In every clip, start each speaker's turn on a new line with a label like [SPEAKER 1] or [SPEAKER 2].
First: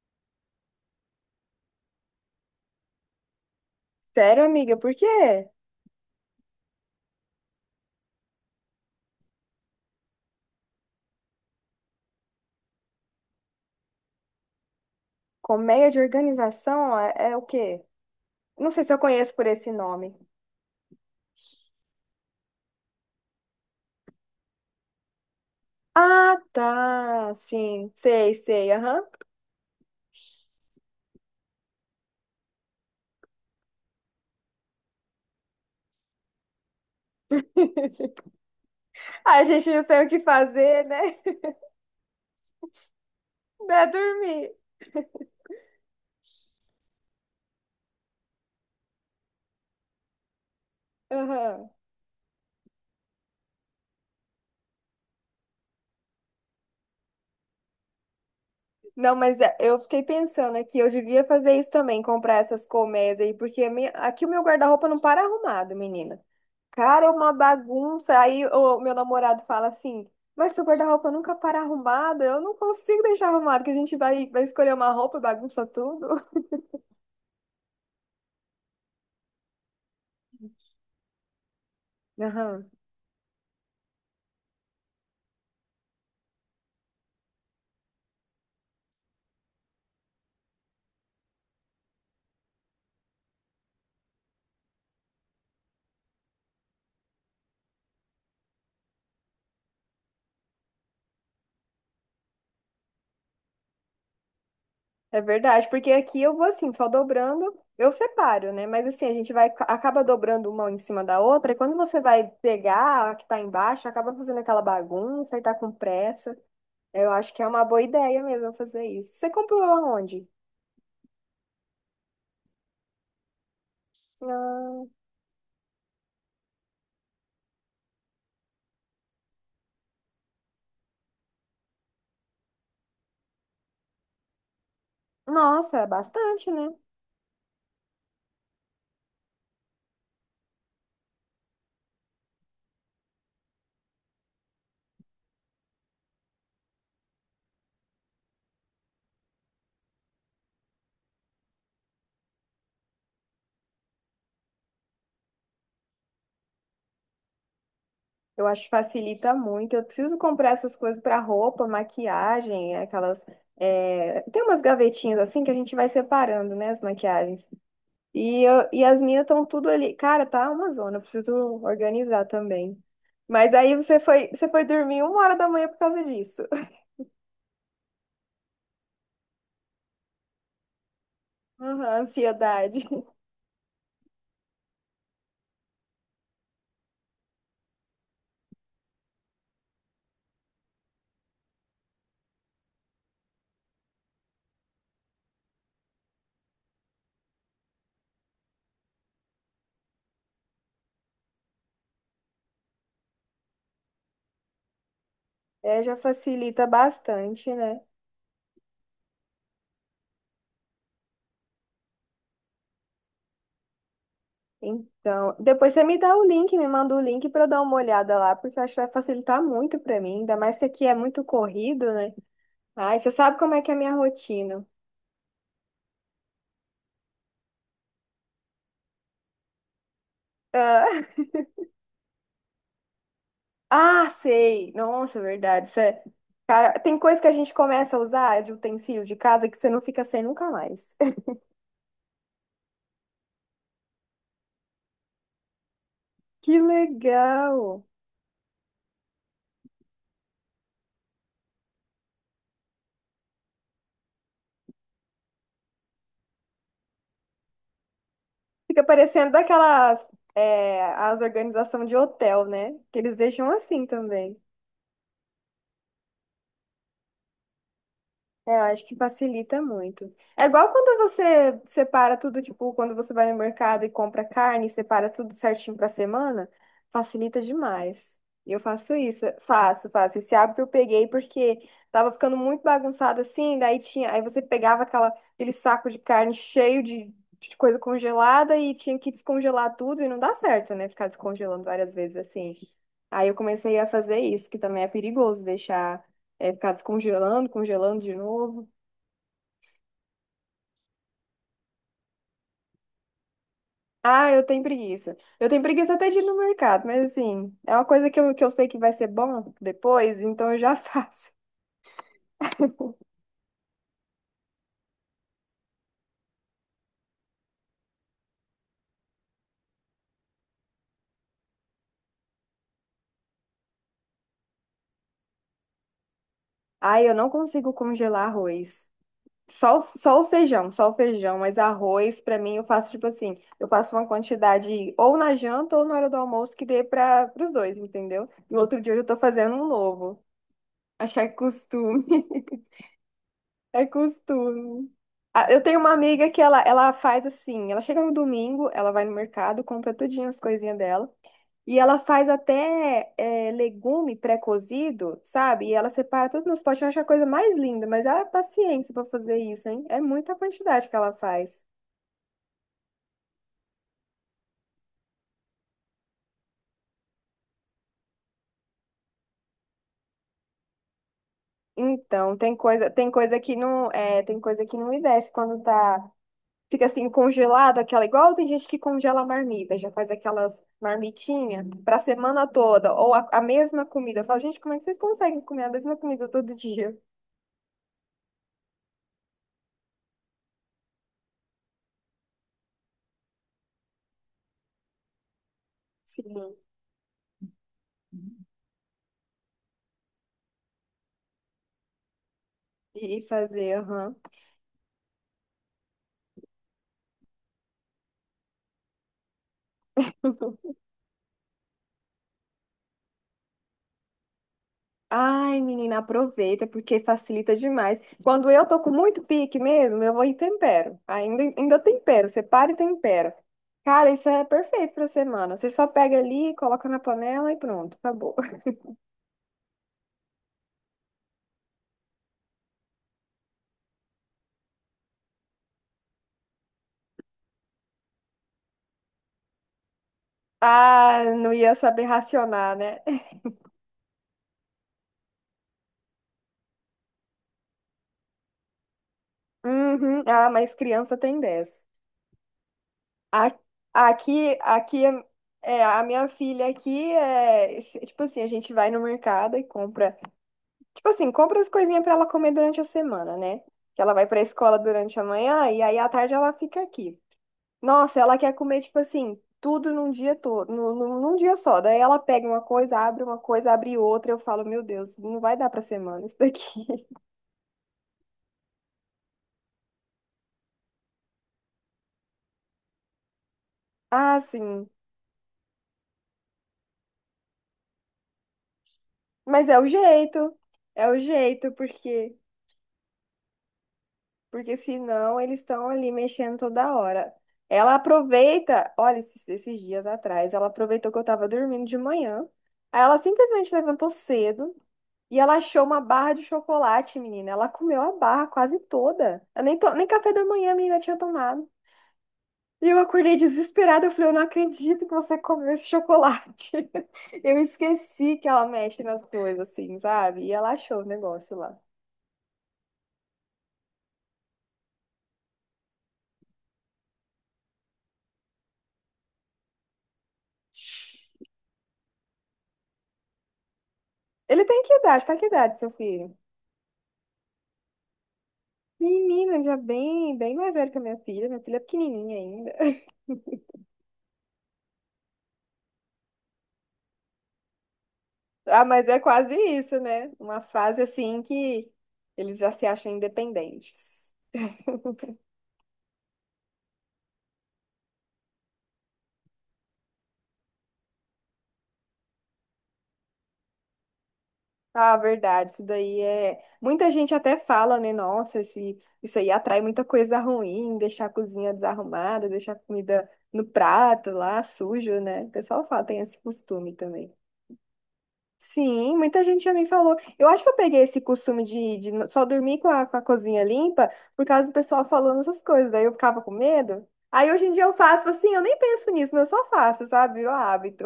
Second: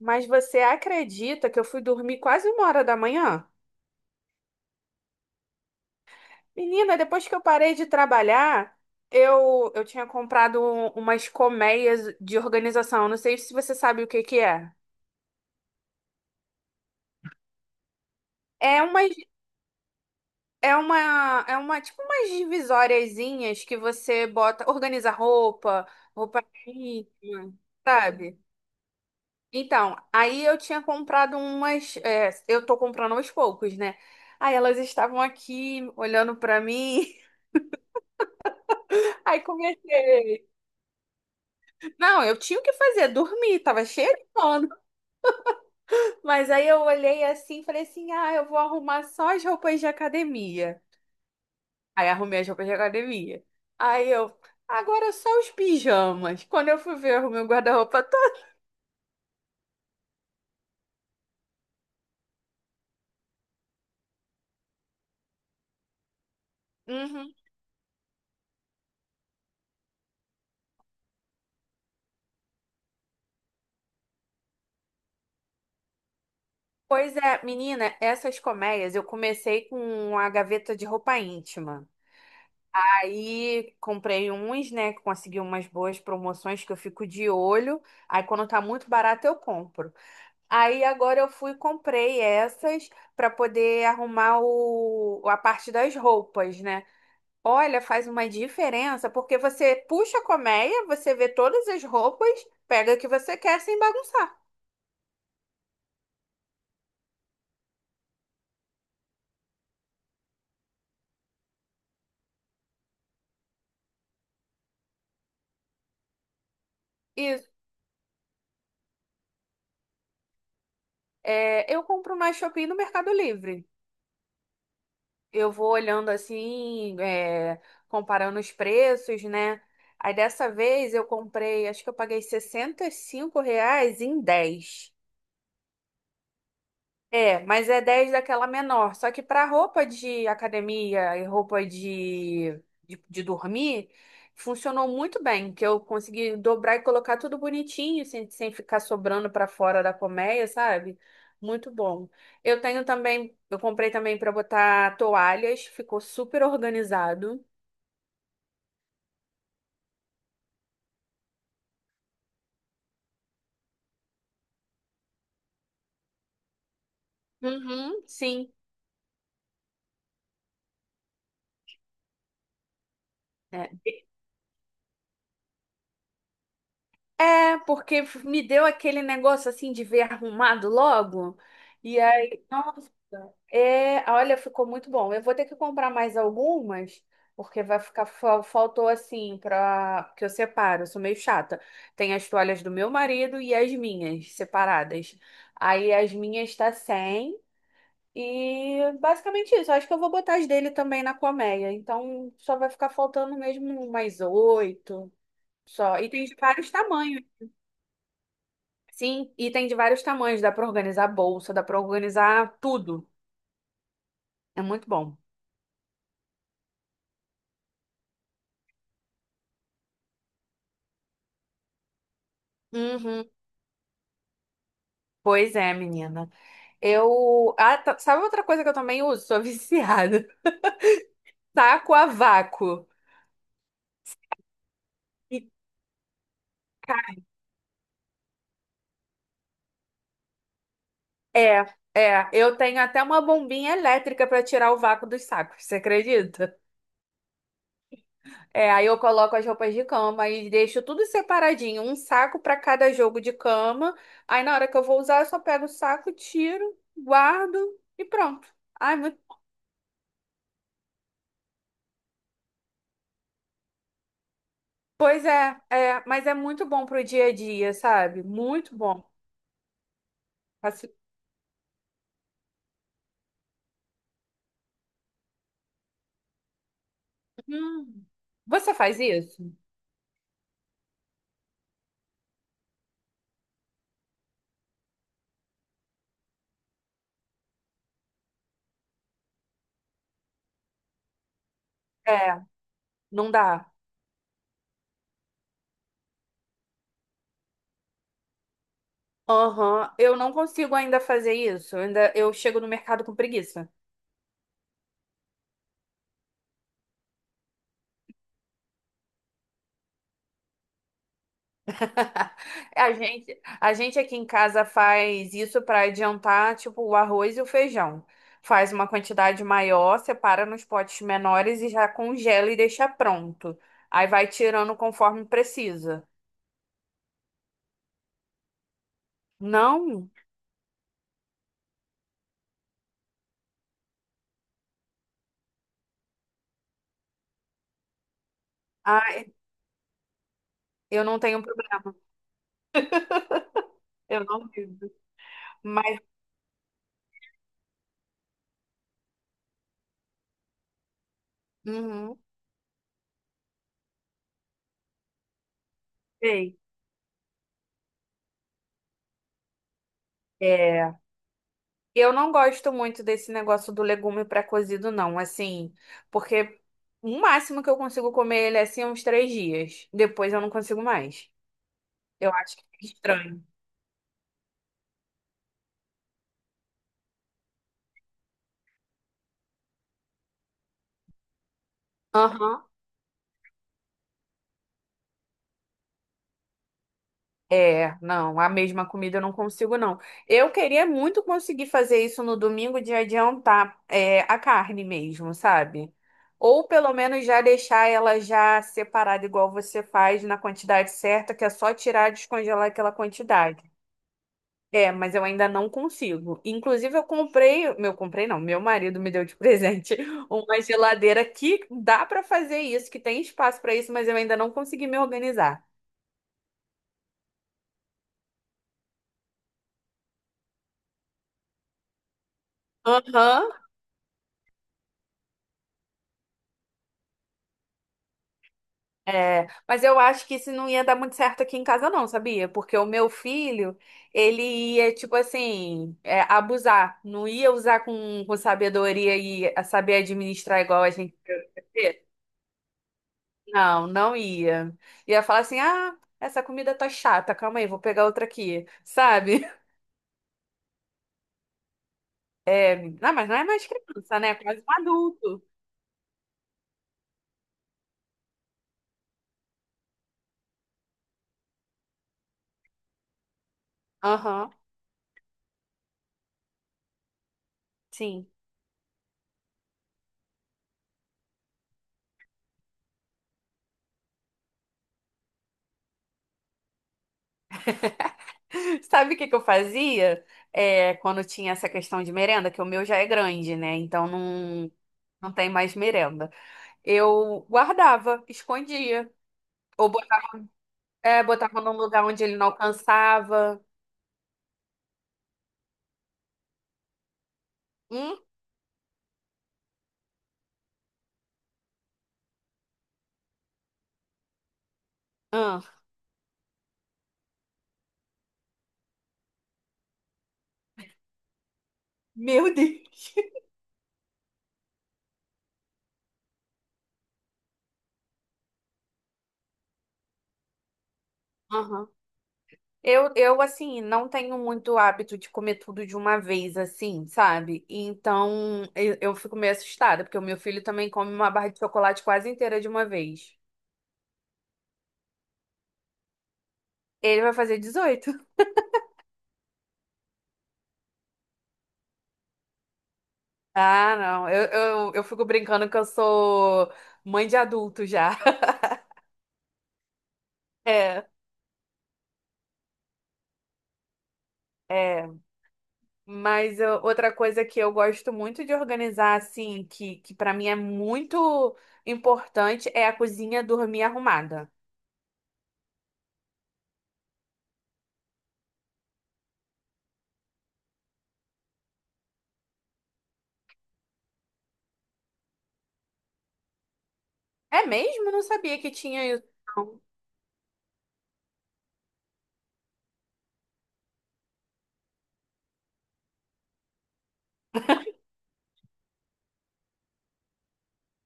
[SPEAKER 1] Mas você acredita que eu fui dormir quase uma hora da manhã?
[SPEAKER 2] Sério, amiga, por quê?
[SPEAKER 1] Menina, depois que eu parei de trabalhar, eu tinha comprado umas colmeias de organização. Não sei se você sabe o que que é.
[SPEAKER 2] Colmeia de organização é o quê? Não
[SPEAKER 1] É
[SPEAKER 2] sei se eu
[SPEAKER 1] uma
[SPEAKER 2] conheço por esse nome.
[SPEAKER 1] é uma, é uma, tipo umas divisóriazinhas que você bota, organiza roupa,
[SPEAKER 2] Ah,
[SPEAKER 1] roupa
[SPEAKER 2] tá.
[SPEAKER 1] íntima,
[SPEAKER 2] Sim, sei,
[SPEAKER 1] sabe?
[SPEAKER 2] sei. Aham.
[SPEAKER 1] Então, aí eu tinha comprado umas, eu tô comprando aos poucos, né? Aí elas estavam aqui olhando pra mim. Aí
[SPEAKER 2] A gente não sabe o que
[SPEAKER 1] comecei.
[SPEAKER 2] fazer, né?
[SPEAKER 1] Não, eu tinha o que fazer, dormir, tava
[SPEAKER 2] Dá
[SPEAKER 1] cheia de
[SPEAKER 2] dormir.
[SPEAKER 1] sono. Mas aí eu olhei assim, e falei assim: ah, eu vou arrumar só as roupas de academia.
[SPEAKER 2] Aham.
[SPEAKER 1] Aí arrumei as roupas de academia. Aí eu, agora só os pijamas. Quando eu fui ver, eu arrumei o guarda-roupa todo.
[SPEAKER 2] Não, mas é, eu fiquei pensando aqui, eu devia fazer isso também, comprar essas colmeias aí, porque a minha- aqui o meu guarda-roupa não para arrumado, menina. Cara, é uma
[SPEAKER 1] Uhum.
[SPEAKER 2] bagunça. Aí o meu namorado fala assim: mas seu guarda-roupa nunca para arrumado. Eu não consigo deixar arrumado, que a gente vai escolher uma roupa e bagunça tudo.
[SPEAKER 1] Pois é, menina, essas colmeias eu comecei com a gaveta de roupa íntima.
[SPEAKER 2] Aham.
[SPEAKER 1] Aí comprei uns, né? Consegui umas boas promoções que eu fico de olho. Aí quando tá muito barato, eu compro. Aí agora eu fui e comprei essas para poder arrumar a parte das roupas, né? Olha, faz uma diferença, porque você puxa a colmeia, você vê todas as roupas, pega o que você quer sem bagunçar.
[SPEAKER 2] É verdade, porque aqui eu vou assim, só dobrando, eu separo, né? Mas assim, a gente vai, acaba dobrando uma em cima da outra, e quando você vai pegar a que tá embaixo, acaba fazendo aquela bagunça e tá com pressa. Eu acho que é
[SPEAKER 1] Isso.
[SPEAKER 2] uma boa ideia mesmo fazer isso. Você comprou aonde?
[SPEAKER 1] É, eu compro na Shopee e no Mercado Livre.
[SPEAKER 2] Ah,
[SPEAKER 1] Eu vou olhando assim, comparando os preços, né? Aí dessa vez eu comprei, acho que eu paguei 65 reais em 10.
[SPEAKER 2] nossa, é bastante, né?
[SPEAKER 1] É, mas é 10 daquela menor. Só que para roupa de academia e roupa de dormir, funcionou muito bem, que eu consegui dobrar e colocar tudo bonitinho, sem ficar sobrando para fora da colmeia, sabe? Muito bom. Eu tenho também, eu comprei também para botar toalhas, ficou super organizado.
[SPEAKER 2] Eu acho que facilita muito. Eu preciso comprar essas coisas para roupa, maquiagem, aquelas. Tem umas gavetinhas assim que a gente vai separando, né, as maquiagens.
[SPEAKER 1] Uhum, sim.
[SPEAKER 2] E as minhas estão tudo ali. Cara, tá uma zona, eu preciso organizar também. Mas
[SPEAKER 1] É.
[SPEAKER 2] aí você foi dormir uma hora da manhã por causa disso.
[SPEAKER 1] É, porque me deu aquele negócio assim de ver arrumado logo.
[SPEAKER 2] Aham,
[SPEAKER 1] E aí,
[SPEAKER 2] ansiedade.
[SPEAKER 1] nossa, olha, ficou muito bom. Eu vou ter que comprar mais algumas, porque vai ficar, faltou assim para que eu separo, eu sou meio chata. Tem as toalhas do meu marido e as minhas separadas. Aí as minhas tá sem e basicamente isso. Acho que eu vou botar as dele também na colmeia. Então só vai ficar faltando mesmo mais oito.
[SPEAKER 2] É, já
[SPEAKER 1] Só. E tem de
[SPEAKER 2] facilita
[SPEAKER 1] vários tamanhos.
[SPEAKER 2] bastante, né?
[SPEAKER 1] Sim, e tem de vários tamanhos. Dá pra organizar bolsa, dá pra organizar tudo. É muito bom.
[SPEAKER 2] Então, depois você me dá o link, me manda o link para eu dar uma olhada lá, porque eu acho que vai facilitar muito para mim, ainda mais que aqui é muito corrido, né? Ai, você
[SPEAKER 1] Uhum.
[SPEAKER 2] sabe como é que é a minha rotina.
[SPEAKER 1] Pois é, menina. Eu. Ah, sabe outra coisa que eu também uso? Sou viciada.
[SPEAKER 2] Ah,
[SPEAKER 1] Taco a vácuo.
[SPEAKER 2] ah, sei. Nossa,
[SPEAKER 1] E,
[SPEAKER 2] verdade. Isso é- Cara, tem
[SPEAKER 1] ca-
[SPEAKER 2] coisa que a gente começa a usar de utensílio de casa que você não fica sem nunca mais.
[SPEAKER 1] É, é. Eu tenho até uma bombinha elétrica pra tirar o vácuo dos sacos, você acredita?
[SPEAKER 2] Que legal!
[SPEAKER 1] É, aí eu coloco as roupas de cama e deixo tudo separadinho, um saco pra cada jogo de cama. Aí na hora que eu vou usar, eu só pego o saco, tiro, guardo e pronto.
[SPEAKER 2] Fica
[SPEAKER 1] Ai,
[SPEAKER 2] parecendo daquelas, é, as organizações de hotel, né? Que eles deixam assim também.
[SPEAKER 1] pois é, é, mas é muito bom pro dia a dia, sabe?
[SPEAKER 2] É, eu
[SPEAKER 1] Muito
[SPEAKER 2] acho que
[SPEAKER 1] bom.
[SPEAKER 2] facilita muito. É igual
[SPEAKER 1] Assim,
[SPEAKER 2] quando você separa tudo, tipo, quando você vai no mercado e compra carne, separa tudo certinho pra semana, facilita
[SPEAKER 1] hum,
[SPEAKER 2] demais. E eu
[SPEAKER 1] você
[SPEAKER 2] faço
[SPEAKER 1] faz
[SPEAKER 2] isso,
[SPEAKER 1] isso?
[SPEAKER 2] faço, faço. Esse hábito eu peguei porque tava ficando muito bagunçado assim, daí tinha, aí você pegava aquela, aquele saco de carne cheio de coisa congelada e tinha que descongelar tudo e não dá certo, né? Ficar descongelando várias vezes
[SPEAKER 1] É,
[SPEAKER 2] assim. Aí
[SPEAKER 1] não
[SPEAKER 2] eu
[SPEAKER 1] dá.
[SPEAKER 2] comecei a fazer isso, que também é perigoso deixar é ficar descongelando, congelando de novo.
[SPEAKER 1] Aham, eu não consigo ainda fazer isso. Ainda eu chego no mercado com preguiça.
[SPEAKER 2] Ah, eu tenho preguiça. Eu tenho preguiça até de ir no mercado, mas assim, é uma coisa que eu sei que vai ser bom depois, então eu já faço.
[SPEAKER 1] A gente aqui em casa faz isso para adiantar, tipo, o arroz e o feijão. Faz uma quantidade maior, separa nos potes menores e já congela e deixa pronto. Aí vai tirando conforme precisa.
[SPEAKER 2] Ah, eu não consigo congelar arroz. Só, o-
[SPEAKER 1] Não,
[SPEAKER 2] só o feijão, mas arroz, pra mim, eu faço tipo assim, eu faço uma quantidade ou na janta ou na hora do almoço que dê para os dois, entendeu? No outro dia eu já tô
[SPEAKER 1] ah,
[SPEAKER 2] fazendo um novo.
[SPEAKER 1] eu
[SPEAKER 2] Acho
[SPEAKER 1] não
[SPEAKER 2] que é
[SPEAKER 1] tenho problema.
[SPEAKER 2] costume. É
[SPEAKER 1] Eu não vivo.
[SPEAKER 2] costume. Ah, eu tenho uma
[SPEAKER 1] Mas,
[SPEAKER 2] amiga que ela faz assim, ela chega no domingo, ela vai no mercado, compra tudinho as coisinhas dela, e ela
[SPEAKER 1] uhum,
[SPEAKER 2] faz até é, legume pré-cozido, sabe? E ela separa tudo
[SPEAKER 1] sei.
[SPEAKER 2] nos potes, eu acho a coisa mais linda, mas ela é paciência pra fazer isso, hein? É muita quantidade
[SPEAKER 1] É,
[SPEAKER 2] que ela faz.
[SPEAKER 1] eu não gosto muito desse negócio do legume pré-cozido, não, assim, porque o máximo que eu consigo comer ele é assim uns 3 dias. Depois eu não consigo mais. Eu
[SPEAKER 2] Então,
[SPEAKER 1] acho que é
[SPEAKER 2] tem coisa
[SPEAKER 1] estranho.
[SPEAKER 2] que não, é, tem coisa que não me desce quando tá fica assim congelado, aquela igual tem gente que congela a marmita, já faz aquelas marmitinhas para semana
[SPEAKER 1] Aham.
[SPEAKER 2] toda, ou a mesma comida. Eu falo, gente, como é que vocês conseguem comer a mesma comida todo dia?
[SPEAKER 1] É, não, a mesma comida eu não consigo, não. Eu queria muito conseguir fazer isso no domingo de adiantar a carne mesmo, sabe?
[SPEAKER 2] Sim.
[SPEAKER 1] Ou pelo menos já deixar ela já separada, igual você faz, na quantidade certa, que é só tirar e descongelar aquela
[SPEAKER 2] E
[SPEAKER 1] quantidade.
[SPEAKER 2] fazer, aham.
[SPEAKER 1] É, mas eu ainda não consigo. Inclusive, eu comprei, comprei não, meu marido me deu de presente uma geladeira que dá pra fazer isso, que tem espaço pra isso, mas eu ainda não consegui me
[SPEAKER 2] Ai,
[SPEAKER 1] organizar.
[SPEAKER 2] menina, aproveita, porque facilita demais. Quando eu tô com muito pique mesmo, eu vou e tempero. Ainda, ainda tempero, separa e tempera.
[SPEAKER 1] Aham,
[SPEAKER 2] Cara, isso é perfeito pra semana. Você só pega ali, coloca na panela e pronto, acabou.
[SPEAKER 1] é, mas eu acho que isso não ia dar muito certo aqui em casa, não, sabia? Porque o meu filho, ele ia, tipo assim, abusar. Não ia usar com sabedoria e a saber administrar igual a gente.
[SPEAKER 2] Ah, não ia saber racionar, né?
[SPEAKER 1] Não, não ia. Ia falar assim: ah, essa comida tá chata, calma aí, vou pegar outra aqui, sabe?
[SPEAKER 2] Uhum. Ah, mas criança tem 10
[SPEAKER 1] Não, mas não é
[SPEAKER 2] A-
[SPEAKER 1] mais criança, né? É
[SPEAKER 2] Aqui,
[SPEAKER 1] quase um
[SPEAKER 2] aqui é,
[SPEAKER 1] adulto.
[SPEAKER 2] é, a minha filha aqui é se- tipo assim, a gente vai no mercado e compra, tipo assim, compra as coisinhas pra ela comer durante a semana, né? Que ela vai pra
[SPEAKER 1] Aham,
[SPEAKER 2] escola durante a manhã e aí à tarde ela fica aqui. Nossa,
[SPEAKER 1] sim.
[SPEAKER 2] ela quer comer tipo assim, tudo num dia todo, num, num dia só. Daí ela pega uma coisa, abre outra, eu falo, meu Deus, não vai dar pra semana isso daqui.
[SPEAKER 1] Sabe o que que eu fazia? É, quando tinha essa questão de merenda, que o meu já é grande, né? Então
[SPEAKER 2] Ah,
[SPEAKER 1] não.
[SPEAKER 2] sim.
[SPEAKER 1] Não tem mais merenda. Eu guardava, escondia.
[SPEAKER 2] Mas é o
[SPEAKER 1] Ou botava,
[SPEAKER 2] jeito. É o
[SPEAKER 1] botava
[SPEAKER 2] jeito,
[SPEAKER 1] num lugar onde ele
[SPEAKER 2] porque
[SPEAKER 1] não alcançava.
[SPEAKER 2] porque senão eles estão ali mexendo toda hora. Ela
[SPEAKER 1] Hum?
[SPEAKER 2] aproveita, olha, esses, esses dias atrás, ela aproveitou que eu tava dormindo de manhã. Aí ela simplesmente levantou cedo e ela
[SPEAKER 1] Hum.
[SPEAKER 2] achou uma barra de chocolate, menina. Ela comeu a barra quase toda. Eu nem, to- nem café da manhã a menina tinha tomado.
[SPEAKER 1] Meu
[SPEAKER 2] E eu
[SPEAKER 1] Deus.
[SPEAKER 2] acordei desesperada. Eu falei, eu não acredito que você comeu esse chocolate. Eu esqueci que ela mexe nas coisas, assim, sabe? E ela achou o negócio lá.
[SPEAKER 1] Aham. Assim, não tenho muito hábito de comer tudo de uma vez, assim, sabe? Então, eu fico meio assustada, porque o meu filho também come uma barra de chocolate quase inteira de uma vez.
[SPEAKER 2] Ele tem que idade? Tá que idade, seu filho?
[SPEAKER 1] Ele vai fazer 18?
[SPEAKER 2] Menina, já bem, bem mais velha que a minha filha. Minha filha é pequenininha ainda.
[SPEAKER 1] Ah, não. Eu fico brincando que eu sou mãe de adulto já.
[SPEAKER 2] Ah, mas é quase isso, né? Uma fase
[SPEAKER 1] É,
[SPEAKER 2] assim que eles já se acham independentes.
[SPEAKER 1] é. Mas outra coisa que eu gosto muito de organizar, assim, que para mim é muito importante, é a cozinha dormir arrumada.
[SPEAKER 2] Ah, verdade, isso daí é. Muita gente até fala, né? Nossa, esse... isso aí atrai muita coisa ruim, deixar a cozinha desarrumada, deixar a comida no prato lá, sujo, né? O pessoal fala, tem esse costume também.
[SPEAKER 1] É mesmo? Não sabia que tinha
[SPEAKER 2] Sim,
[SPEAKER 1] isso.
[SPEAKER 2] muita gente já
[SPEAKER 1] Não.
[SPEAKER 2] me falou. Eu acho que eu peguei esse costume de no- só dormir com a cozinha limpa por causa do pessoal falando essas coisas. Daí eu ficava com medo. Aí hoje em dia eu faço assim, eu nem penso nisso, mas eu só faço, sabe? Virou hábito.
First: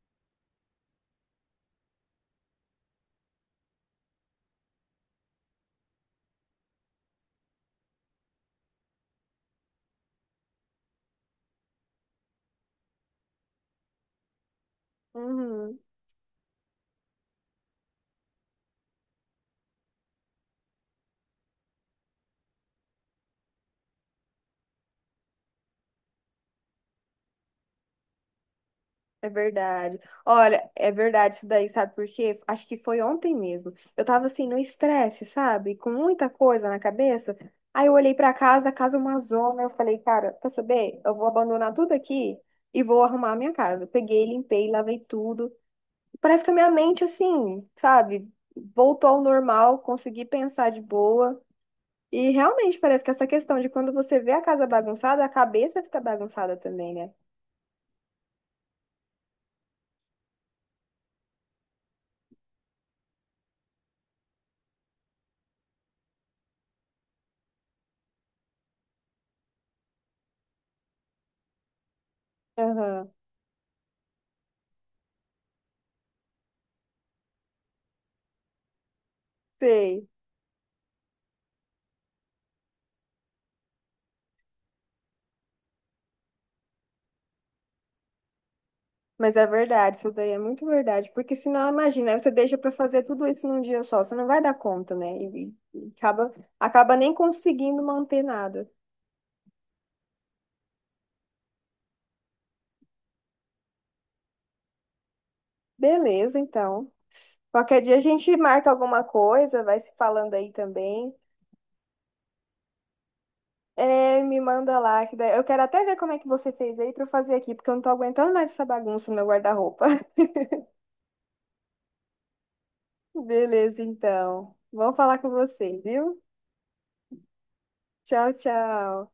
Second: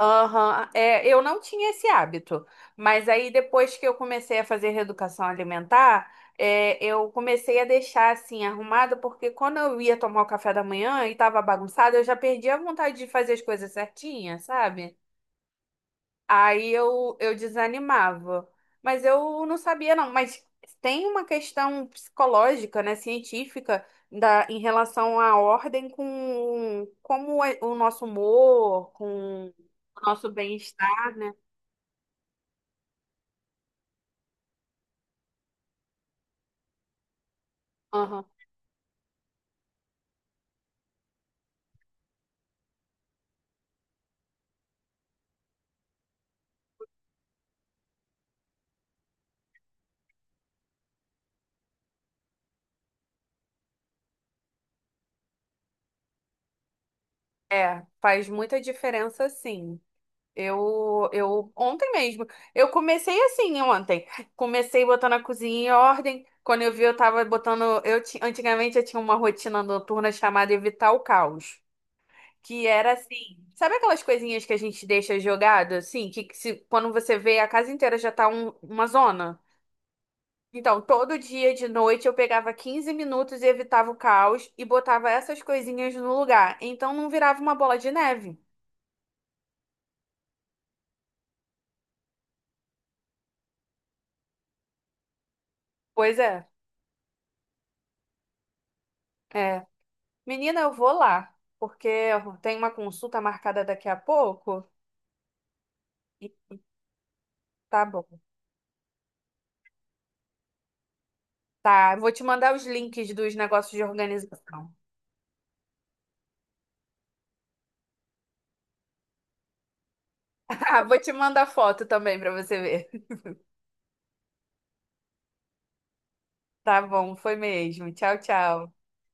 [SPEAKER 1] Aham, eu não tinha esse hábito, mas aí depois que eu comecei a fazer reeducação alimentar, eu comecei a deixar assim arrumada, porque quando eu ia tomar o café da manhã e tava bagunçado, eu já perdi a vontade de fazer as coisas certinhas, sabe?
[SPEAKER 2] Uhum,
[SPEAKER 1] Aí eu desanimava. Mas eu não sabia, não. Mas tem uma questão psicológica, né, científica, da, em relação à ordem com como é o nosso humor,
[SPEAKER 2] é
[SPEAKER 1] com
[SPEAKER 2] verdade.
[SPEAKER 1] o nosso
[SPEAKER 2] Olha, é
[SPEAKER 1] bem-estar, né?
[SPEAKER 2] verdade isso daí, sabe por quê? Acho que foi ontem mesmo. Eu tava assim no estresse, sabe? Com muita coisa na cabeça. Aí eu olhei
[SPEAKER 1] Aham.
[SPEAKER 2] pra casa, a casa é uma zona. Eu falei, cara, quer saber? Eu vou abandonar tudo aqui e vou arrumar a minha casa. Peguei, limpei, lavei tudo. Parece que a minha mente, assim, sabe, voltou ao normal, consegui pensar de boa. E realmente parece que essa questão de quando você vê a casa bagunçada, a cabeça fica bagunçada também, né?
[SPEAKER 1] É, faz muita diferença, sim. Ontem mesmo, eu comecei assim ontem. Comecei botando a cozinha em ordem. Quando eu vi, eu tava botando. Antigamente eu tinha uma rotina noturna chamada Evitar o Caos. Que era
[SPEAKER 2] Aham.
[SPEAKER 1] assim. Sabe aquelas coisinhas que a gente deixa jogada, assim? Que se, quando você vê, a casa inteira já tá uma zona.
[SPEAKER 2] Sei.
[SPEAKER 1] Então, todo dia de noite eu pegava 15 minutos e evitava o caos e botava essas coisinhas no lugar. Então não virava uma bola de neve.
[SPEAKER 2] Mas é verdade, isso daí é muito verdade. Porque senão, imagina, aí você deixa pra fazer tudo isso num dia só, você não vai dar conta, né? E
[SPEAKER 1] Pois
[SPEAKER 2] acaba,
[SPEAKER 1] é,
[SPEAKER 2] acaba nem conseguindo manter nada.
[SPEAKER 1] é. Menina, eu vou lá, porque eu tenho uma consulta marcada daqui a pouco. E
[SPEAKER 2] Beleza, então. Qualquer
[SPEAKER 1] tá
[SPEAKER 2] dia a
[SPEAKER 1] bom.
[SPEAKER 2] gente marca alguma coisa, vai se falando aí também.
[SPEAKER 1] Tá, vou te mandar os links dos negócios de
[SPEAKER 2] É, me
[SPEAKER 1] organização.
[SPEAKER 2] manda lá, que daí- eu quero até ver como é que você fez aí pra eu fazer aqui, porque eu não tô aguentando mais essa bagunça no meu guarda-roupa.
[SPEAKER 1] Vou te mandar foto também pra você ver.
[SPEAKER 2] Beleza, então. Vamos falar com você, viu?
[SPEAKER 1] Tá bom, foi mesmo. Tchau,
[SPEAKER 2] Tchau,
[SPEAKER 1] tchau.
[SPEAKER 2] tchau.